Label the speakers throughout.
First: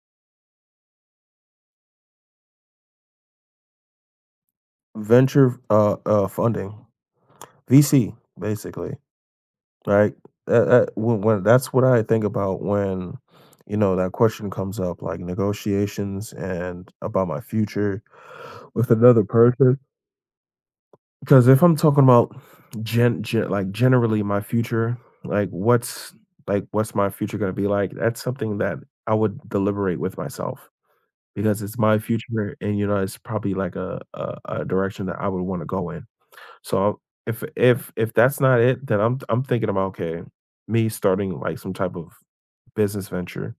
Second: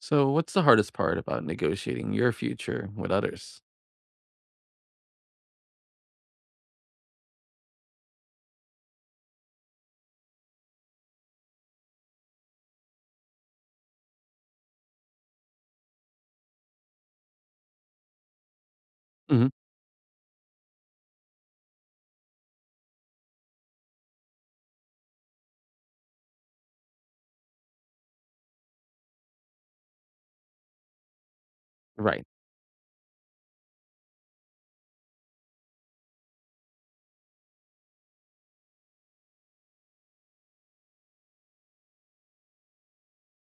Speaker 1: So, what's the hardest part about negotiating your future with others?
Speaker 2: Venture, funding, VC, basically, right? That when that's what I think about when, that question comes up, like negotiations and about my future with another
Speaker 1: Hmm.
Speaker 2: person. Because if I'm talking about gen, gen like generally my future, like what's like what's my future gonna be like? That's something that I would deliberate with myself because it's my
Speaker 1: Right.
Speaker 2: future, and it's probably like a direction that I would want to go in. So, if that's not it, then I'm thinking about, okay, me starting, like, some type of business venture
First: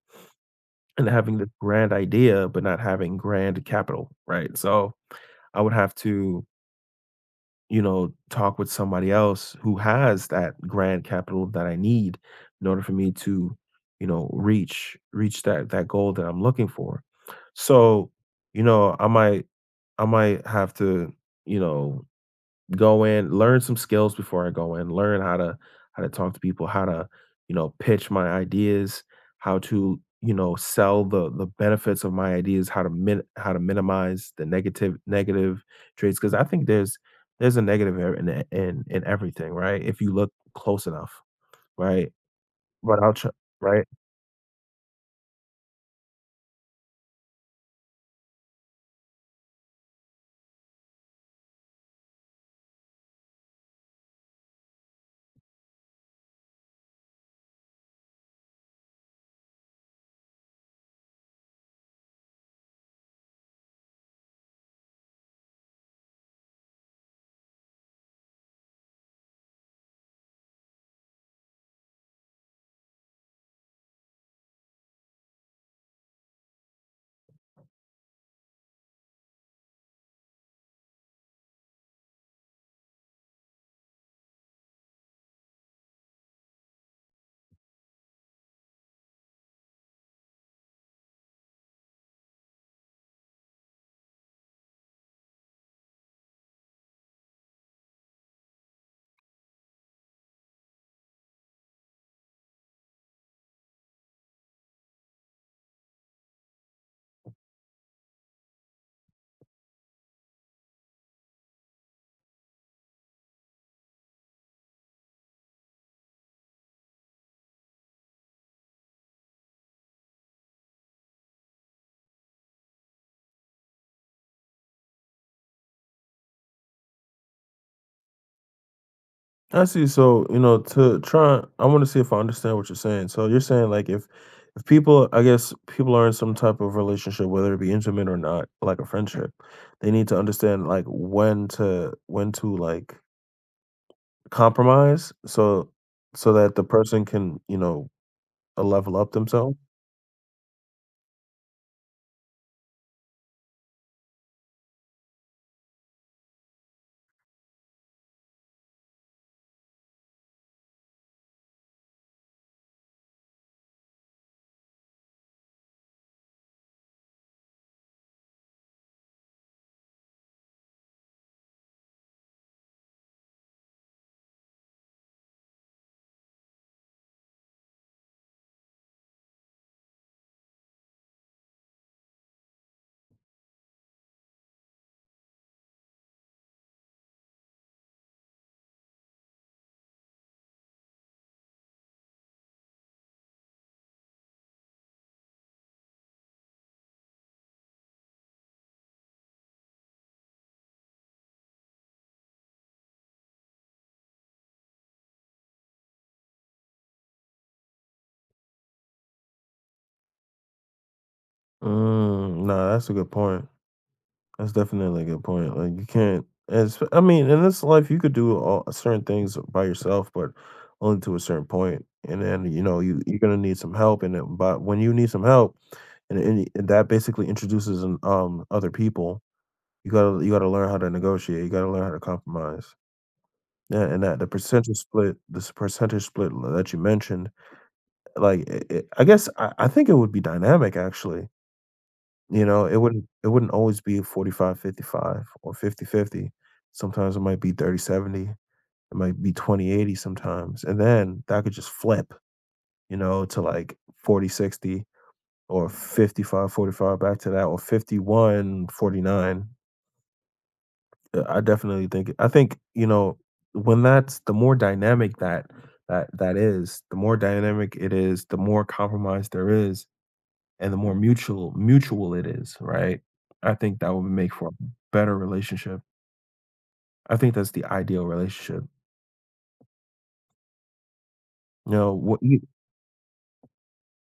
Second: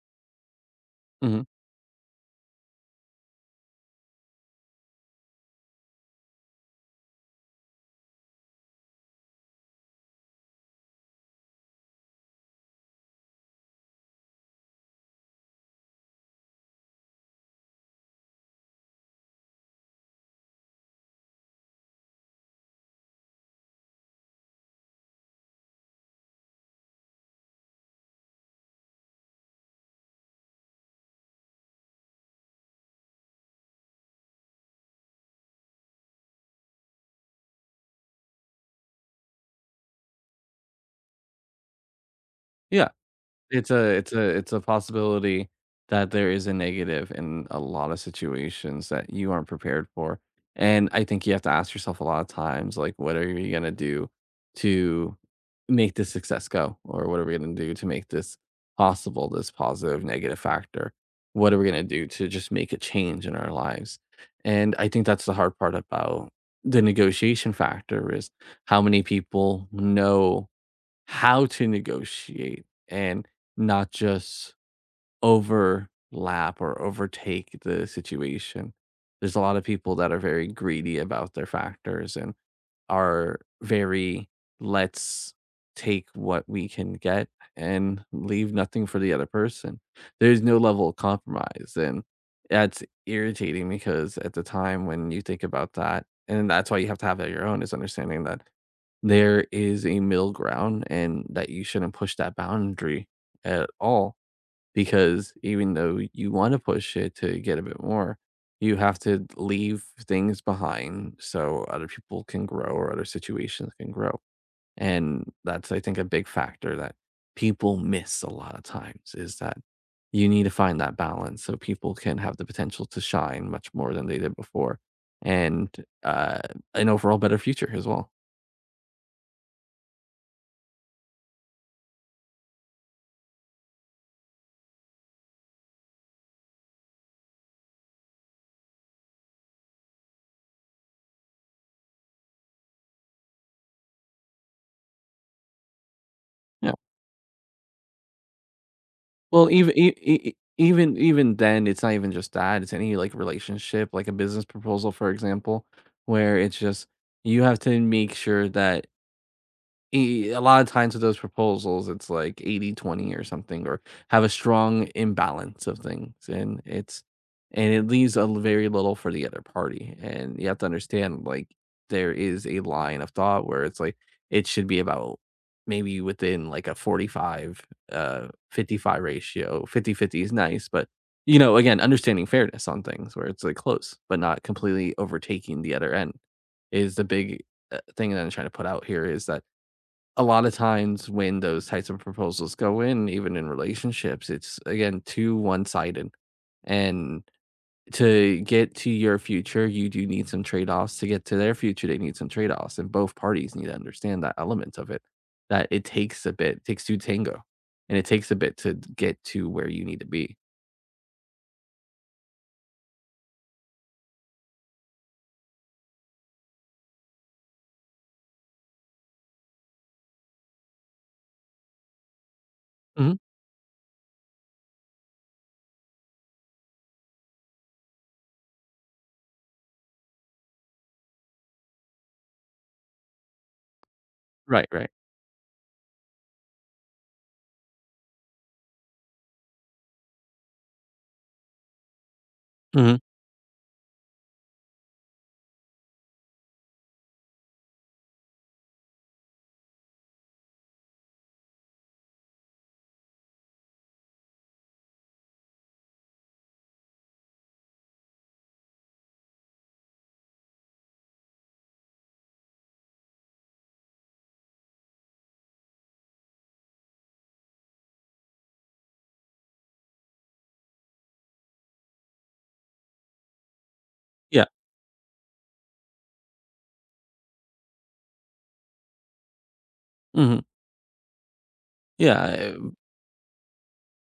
Speaker 2: and having
Speaker 1: Hmm.
Speaker 2: the grand idea, but not having grand capital, right? So, I would have to, talk with somebody else who has that grand capital that I need in order for me to, reach that goal that I'm looking for. So, you know, I might I might have to, you know go in, learn some skills before I go in, learn how to talk to people, how to, pitch my ideas, how to, sell the benefits of my ideas, how to minimize the negative traits, because I think there's a negative in e in in everything, right? If you look close enough, right?
Speaker 1: Yeah.
Speaker 2: But I'll try,
Speaker 1: It's a
Speaker 2: right?
Speaker 1: it's a it's a possibility that there is a negative in a lot of situations that you aren't prepared for, and I think you have to ask yourself a lot of times, like, what are you gonna do to make this success go, or what are we gonna do to make this possible, this positive negative factor? What are we gonna do to just make a change in our lives? And I think that's the hard part about the negotiation factor is how many people know how to negotiate and not just overlap or overtake the situation. There's a lot of people that are very greedy about their factors and are very, let's take what we can get and leave nothing for the other person. There's no level of compromise. And that's irritating, because at the time when you think about that, and that's why you have to have that your own is understanding that there is a middle ground and that you shouldn't push that boundary at all, because even though you want to push it to get a bit more, you have to leave things behind so other people can grow or other situations can grow, and that's, I think, a big factor that people miss a lot of times, is that you need to find that balance so people can have the potential to shine much more than they did before, and uh, an overall better future as well.
Speaker 2: I see. So, you know, to try I want to see if I understand what you're saying. So you're saying like if people, I guess people are in some type of relationship, whether it be intimate or not, like a friendship, they need to understand like when to like compromise, so that the
Speaker 1: Yeah.
Speaker 2: person can, level up
Speaker 1: Well,
Speaker 2: themselves.
Speaker 1: even e e e even even then, it's not even just that, it's any, like, relationship, like a business proposal, for example, where it's just you have to make sure that E a lot of times with those proposals, it's like 80/20 or something, or have a strong imbalance of things, and it's and it leaves a l very little for the other party, and you have to understand, like, there is a line of thought where it's like, it should be about maybe within, like, a 45, 55 ratio. 50/50 is nice, but, you know, again, understanding fairness on things where it's, like, close, but not completely overtaking the other end is the big, thing that I'm trying to put out here is that a lot of times when those types of proposals go in, even in relationships, it's again too one sided. And to get to your future, you do need some trade offs. To get to their future, they need some trade offs. And both parties need to understand that element of it, that it takes a bit, takes two tango, and it takes a bit to get to where you need to be.
Speaker 2: Mm, nah, that's a good point. That's definitely a good point. Like you can't, as I mean, in this life you could do all certain things by yourself, but only to a certain point. And then, you,
Speaker 1: Hmm.
Speaker 2: you're gonna need some help, and but when you need some help and that basically introduces an other people, you gotta learn how to negotiate, you gotta learn how to compromise. Yeah, and that the
Speaker 1: Right,
Speaker 2: percentage
Speaker 1: right.
Speaker 2: split, this percentage split that you mentioned, like I guess I think it would be dynamic actually. It
Speaker 1: Hmm.
Speaker 2: wouldn't it wouldn't always be 45-55 or 50-50. Sometimes it might be 30-70. It might be 20-80 sometimes. And then that could just flip, to like 40-60 or 55-45 back to that, or 51-49. I think, when that's the more dynamic that that is, the more dynamic it is, the more compromise there is, and the more mutual it is, right? I think that would make
Speaker 1: Yeah.
Speaker 2: for a better relationship. I think that's the ideal relationship.
Speaker 1: Hmm.
Speaker 2: You know, what you—
Speaker 1: Yeah.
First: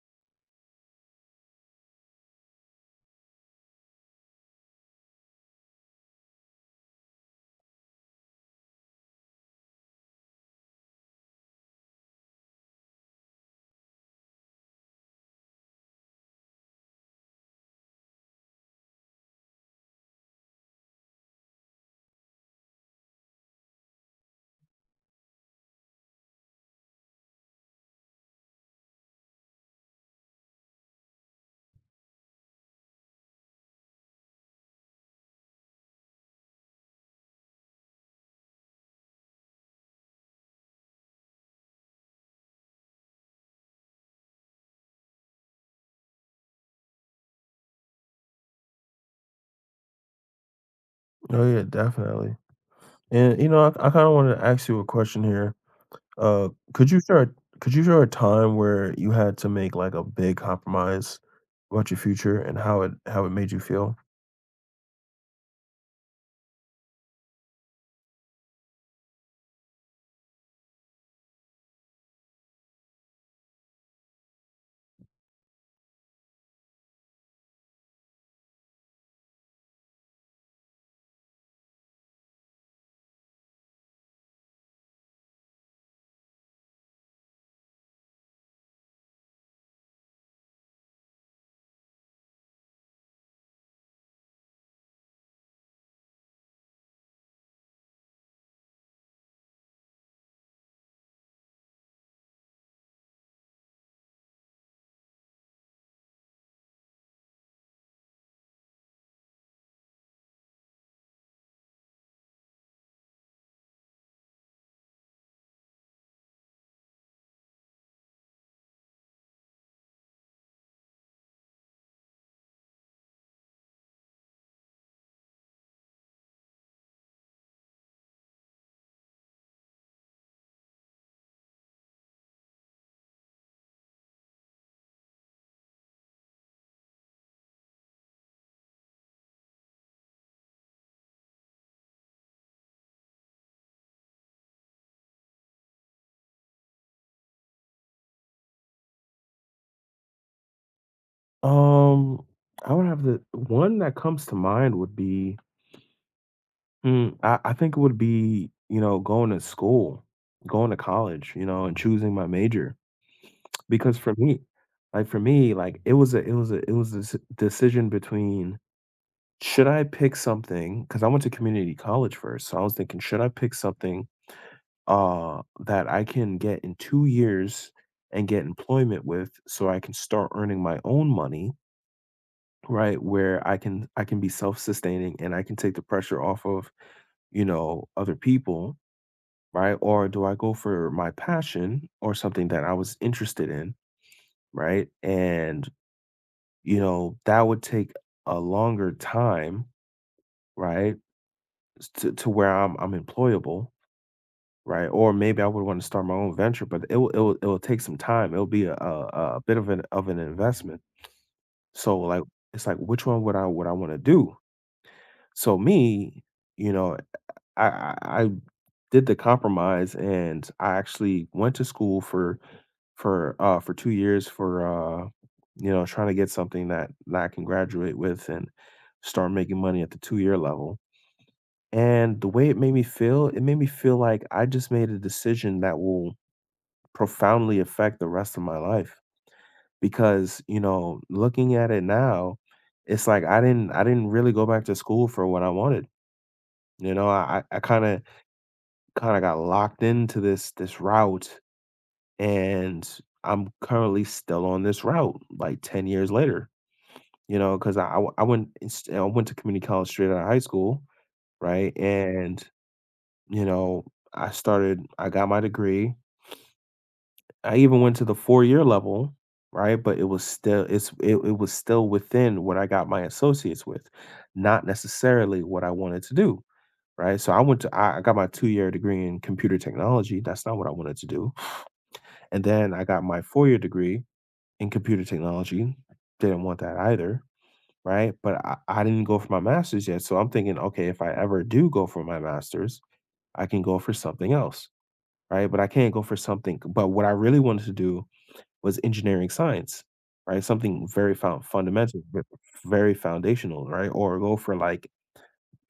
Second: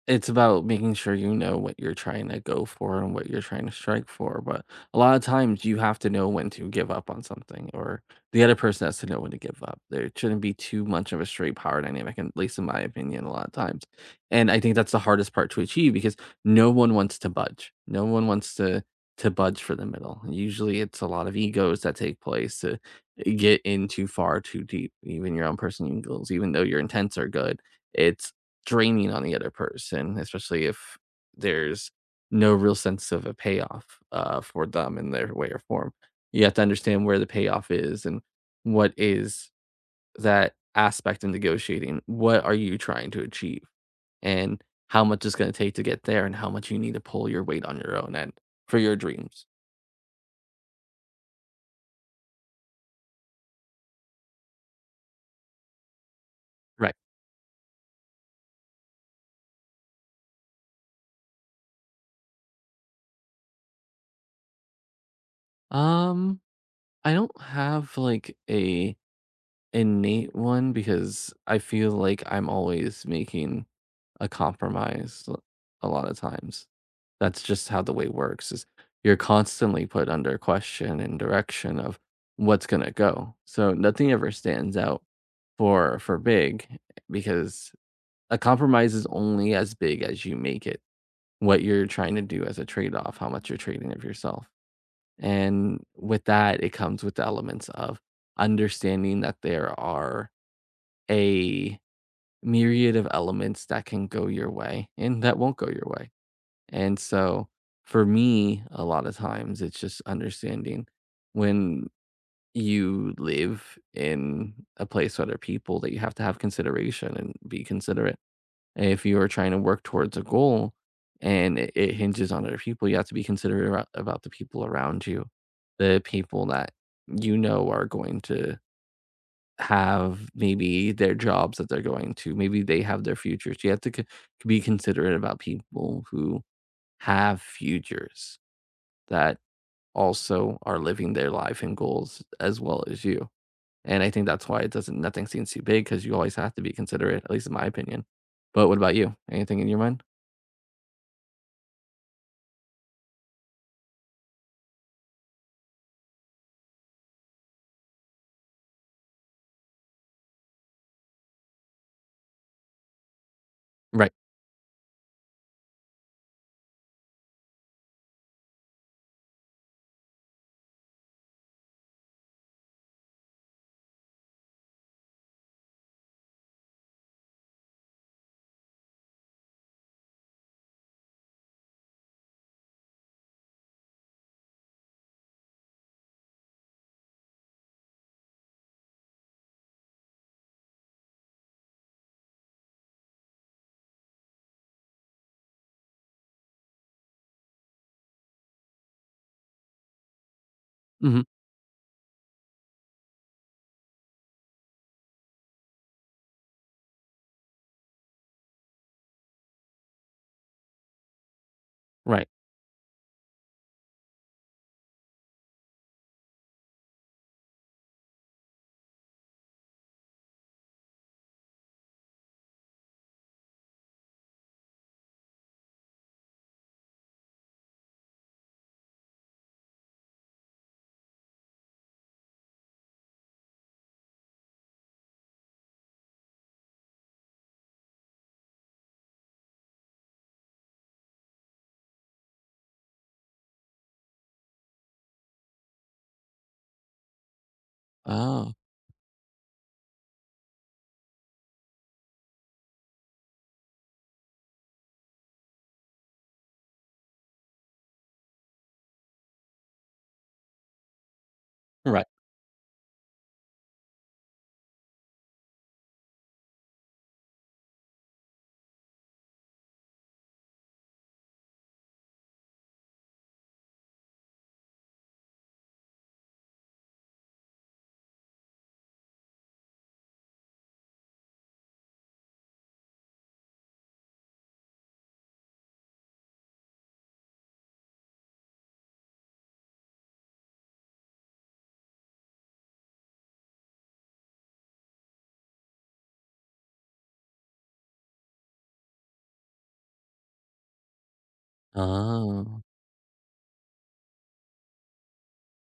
Speaker 1: It's about making sure you know what you're trying to go for and what you're trying to strike for, but a lot of times you have to know when to give up on something, or the other person has to know when to give up. There shouldn't be too much of a straight power dynamic, at least in my opinion, a lot of times. And I think that's the hardest part to achieve, because no one wants to budge. No one wants to budge for the middle. Usually it's a lot of egos that take place to get in too far, too deep. Even your own personal egos, even though your intents are good. It's draining on the other person, especially if there's no real sense of a payoff for them in their way or form. You have to understand where the payoff is, and what is that aspect in negotiating. What are you trying to achieve? And how much it's going to take to get there, and how much you need to pull your weight on your own end for your dreams.
Speaker 2: Oh, yeah, definitely. And, I kinda wanted to ask you a question here. Uh, could
Speaker 1: Right.
Speaker 2: you share a could you share a time where you had to make, like, a big compromise about your future and how it made you feel?
Speaker 1: Um, I don't have like a innate one because I feel like I'm always making a compromise l a lot of times. That's just how the way works, is you're constantly put under question and direction of what's gonna go. So nothing ever stands out for big, because a compromise is only as big as you make it, what you're trying to do as a trade-off, how much you're trading of yourself. And with that, it comes with the elements of understanding that there are a myriad of elements that can go your way and that won't go your way. And so for me, a lot of times it's just understanding, when you live in a place with other people, that you have to have consideration and be considerate. And if you are trying to work towards a goal and it hinges on other people, you have to be considerate about the people around you, the people that you know are going to have maybe their jobs that they're going to, maybe they have their futures. You have to be considerate about people who have futures, that also are living their life and goals as well as you. And I think that's why it doesn't, nothing seems too big, because you always have to be considerate, at least in my opinion. But what about you? Anything in your mind?
Speaker 2: Um, I would have— the one that comes to mind would be— I think it would be, going to school, going to college, and choosing my major. Because
Speaker 1: Right.
Speaker 2: for me, like, it was a— it was a it was a s decision between, should I pick something? Because I went to community college first, so I was thinking, should I pick something, that I can get in 2 years and get employment with so I can start earning my own money, right, where I can be self-sustaining and I can take the pressure off of, other people? Right? Or do I go for my passion, or something that I was interested in, right? And, that would take a longer time, right?
Speaker 1: Hmm.
Speaker 2: To where I'm employable, right? Or maybe I would want to start my own venture, but it will take some time. It'll be a bit of an investment. So like,
Speaker 1: Right.
Speaker 2: it's like, which one would I want to do? So me, you know, I did the compromise, and I actually went to school for for 2 years for you know trying to get something that I can graduate with and start making money at the 2-year level. And the way it made me feel, it made me feel like I just made a decision that will profoundly affect the rest of my life. Because, looking at it now, it's like I didn't really go back to school for what I wanted. I kind of
Speaker 1: Oh.
Speaker 2: kind of got locked into this route, and I'm currently still on this route, like 10 years later, because, I w- I went inst- I went to community college straight out of high school, right?
Speaker 1: Right.
Speaker 2: And you know, I got my degree. I even went to the 4-year level, right? But it was still within what I got my associates with, not necessarily what I wanted to do. Right. So I went to I got my 2-year degree in computer technology. That's not what I wanted to do. And then I got my 4-year degree in computer technology. Didn't want that either, right? But I didn't go for my master's yet. So I'm thinking, okay, if I ever do go for my master's, I can go for something else, right? But I can't go for something. But what I really wanted to do was engineering science, right? Something very found fundamental, but
Speaker 1: Oh.
Speaker 2: very foundational, right? Or go for like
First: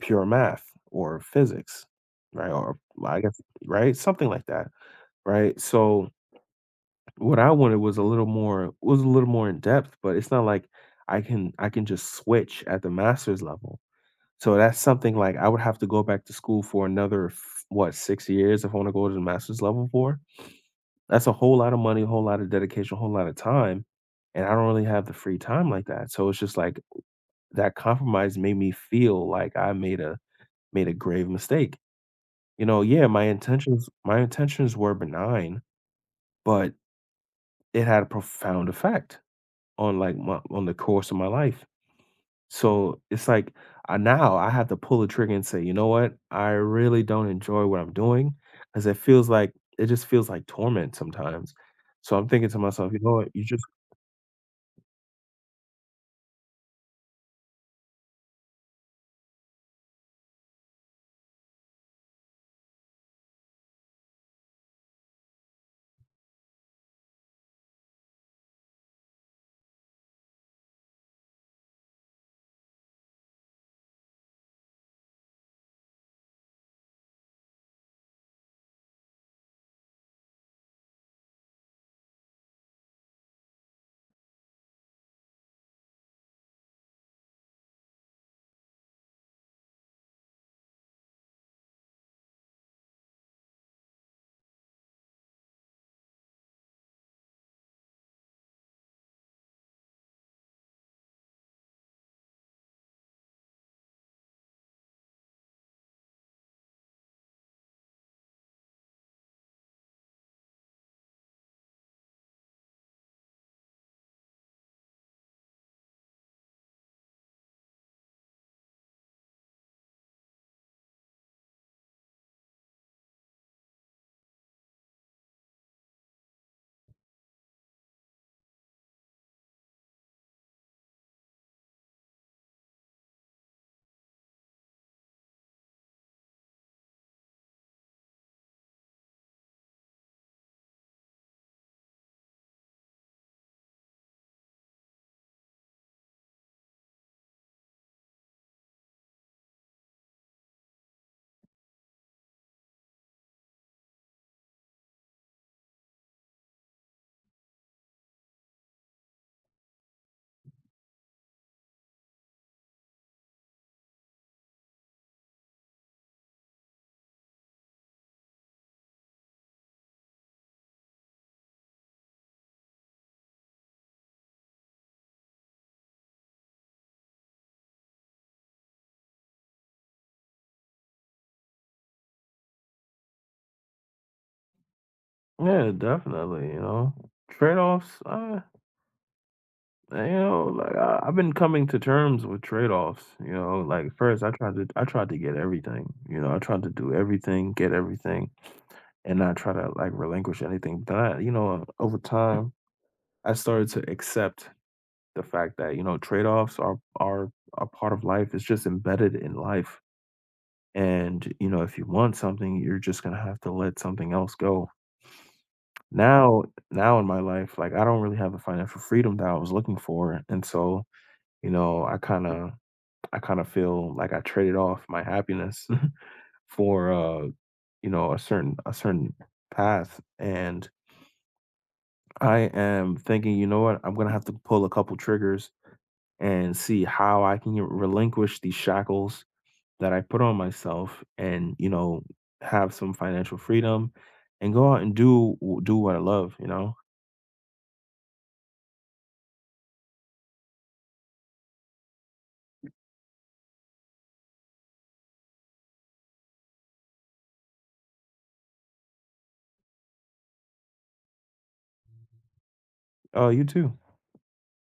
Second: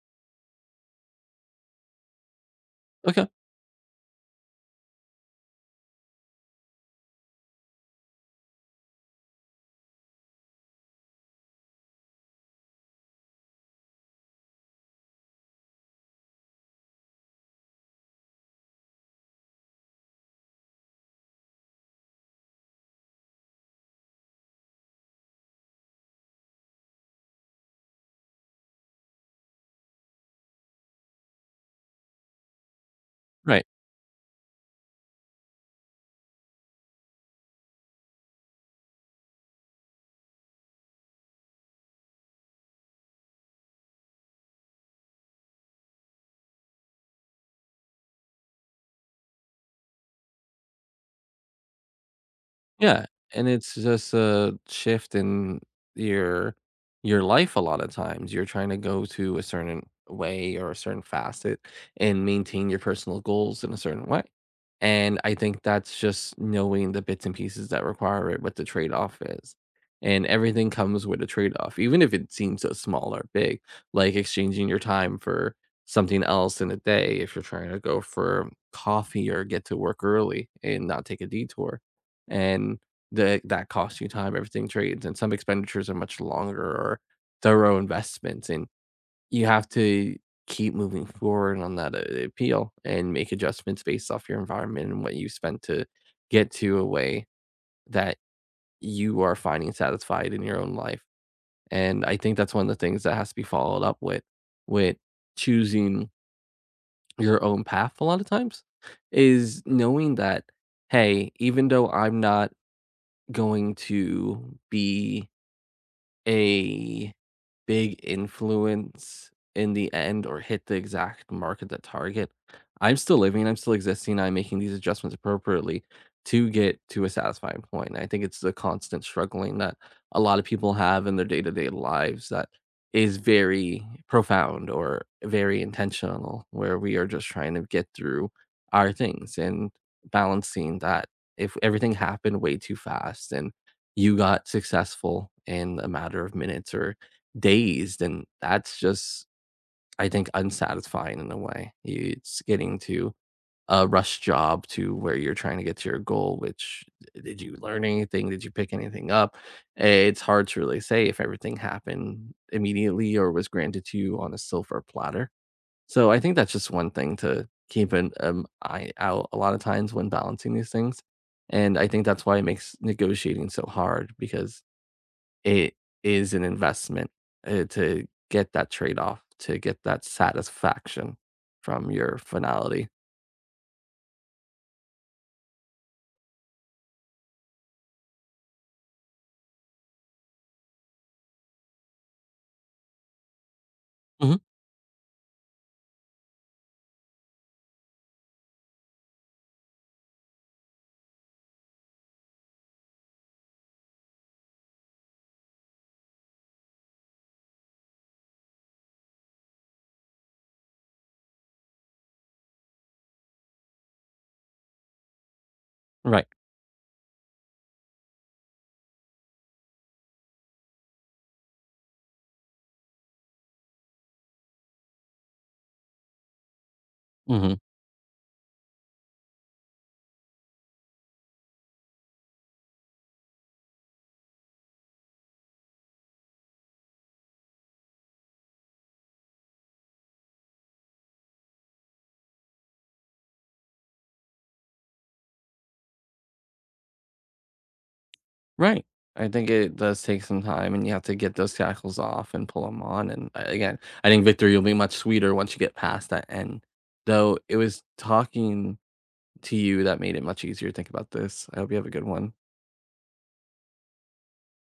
Speaker 2: pure math or physics, right? Or I
Speaker 1: Okay.
Speaker 2: guess, right? Something like that, right? So what I wanted was a little more in depth, but it's not like I can just switch at the master's level. So that's something like I would have to go back to school for another what, 6 years if I want to go to the master's level for. That's a whole lot of money, a whole lot of dedication, a whole lot of time, and I don't really have the free time like that. So it's just like that compromise made me feel like I made a grave mistake. Yeah,
Speaker 1: Right.
Speaker 2: my intentions were benign, but it had a profound effect on, like, my on the course of my life. So, it's like, I now I have to pull the trigger and say, "You know what? I really don't enjoy what I'm doing," because it just feels like torment sometimes. So, I'm thinking to myself, "You
Speaker 1: Yeah,
Speaker 2: know what? You
Speaker 1: and
Speaker 2: just—"
Speaker 1: it's just a shift in your your life a lot of times. You're trying to go to a certain way or a certain facet and maintain your personal goals in a certain way. And I think that's just knowing the bits and pieces that require it, what the trade-off is. And everything comes with a trade-off, even if it seems so small or big, like exchanging your time for something else in a day, if you're trying to go for coffee or get to work early and not take a detour, and the that costs you time, everything trades, and some expenditures are much longer or thorough investments, and you have to keep moving forward on that appeal and make adjustments based off your environment and what you spent to get to a way that you are finding satisfied in your own life. And I think that's one of the things that has to be followed up with choosing your own path a lot of times, is knowing that, hey, even though I'm not going to be a big influence in the end or hit the exact market that target, I'm still living, I'm still existing, I'm making these adjustments appropriately to get to a satisfying point. And I think it's the constant struggling that a lot of people have in their day-to-day lives, that is very profound or very intentional, where we are just trying to get through our things and balancing that. If everything happened way too fast and you got successful in a matter of minutes or days, and that's just, I think, unsatisfying in a way. It's getting to a rush job to where you're trying to get to your goal, which, did you learn anything? Did you pick anything up? It's hard to really say if everything happened immediately or was granted to you on a silver platter. So I think that's just one thing to keep an eye out a lot of times when balancing these things. And I think that's why it makes negotiating so hard, because it is an investment, to get that trade-off, to get that satisfaction from your finality.
Speaker 2: Yeah, definitely, you know? Trade-offs, you know, like, I've been coming to terms with trade-offs, you know? Like, first,
Speaker 1: Mhm.
Speaker 2: I tried to get everything, you know? I tried to do everything, get everything, and not try to, like, relinquish anything, but then over time I started to accept the fact that, trade-offs are a part of life. It's just embedded in life. And, if you want something, you're just gonna have to let something else go.
Speaker 1: Right.
Speaker 2: Now now in my life, like, I don't really have the financial freedom that I was looking for. And so, you know, I kinda I kinda feel like I traded off my happiness for
Speaker 1: Mhm.
Speaker 2: a certain path. And I am thinking, you know what, I'm gonna have to pull a couple triggers and see how I can relinquish these shackles that I put on myself and, have some financial freedom and go out and do what I love, you know?
Speaker 1: Right. I think it does take some time, and you have to get those shackles off and pull them on, and, a again, I think victory will be much sweeter once you get past that end. Though, it was talking to you that made it much easier to think about this. I hope you have a good one.
Speaker 2: Oh, you too.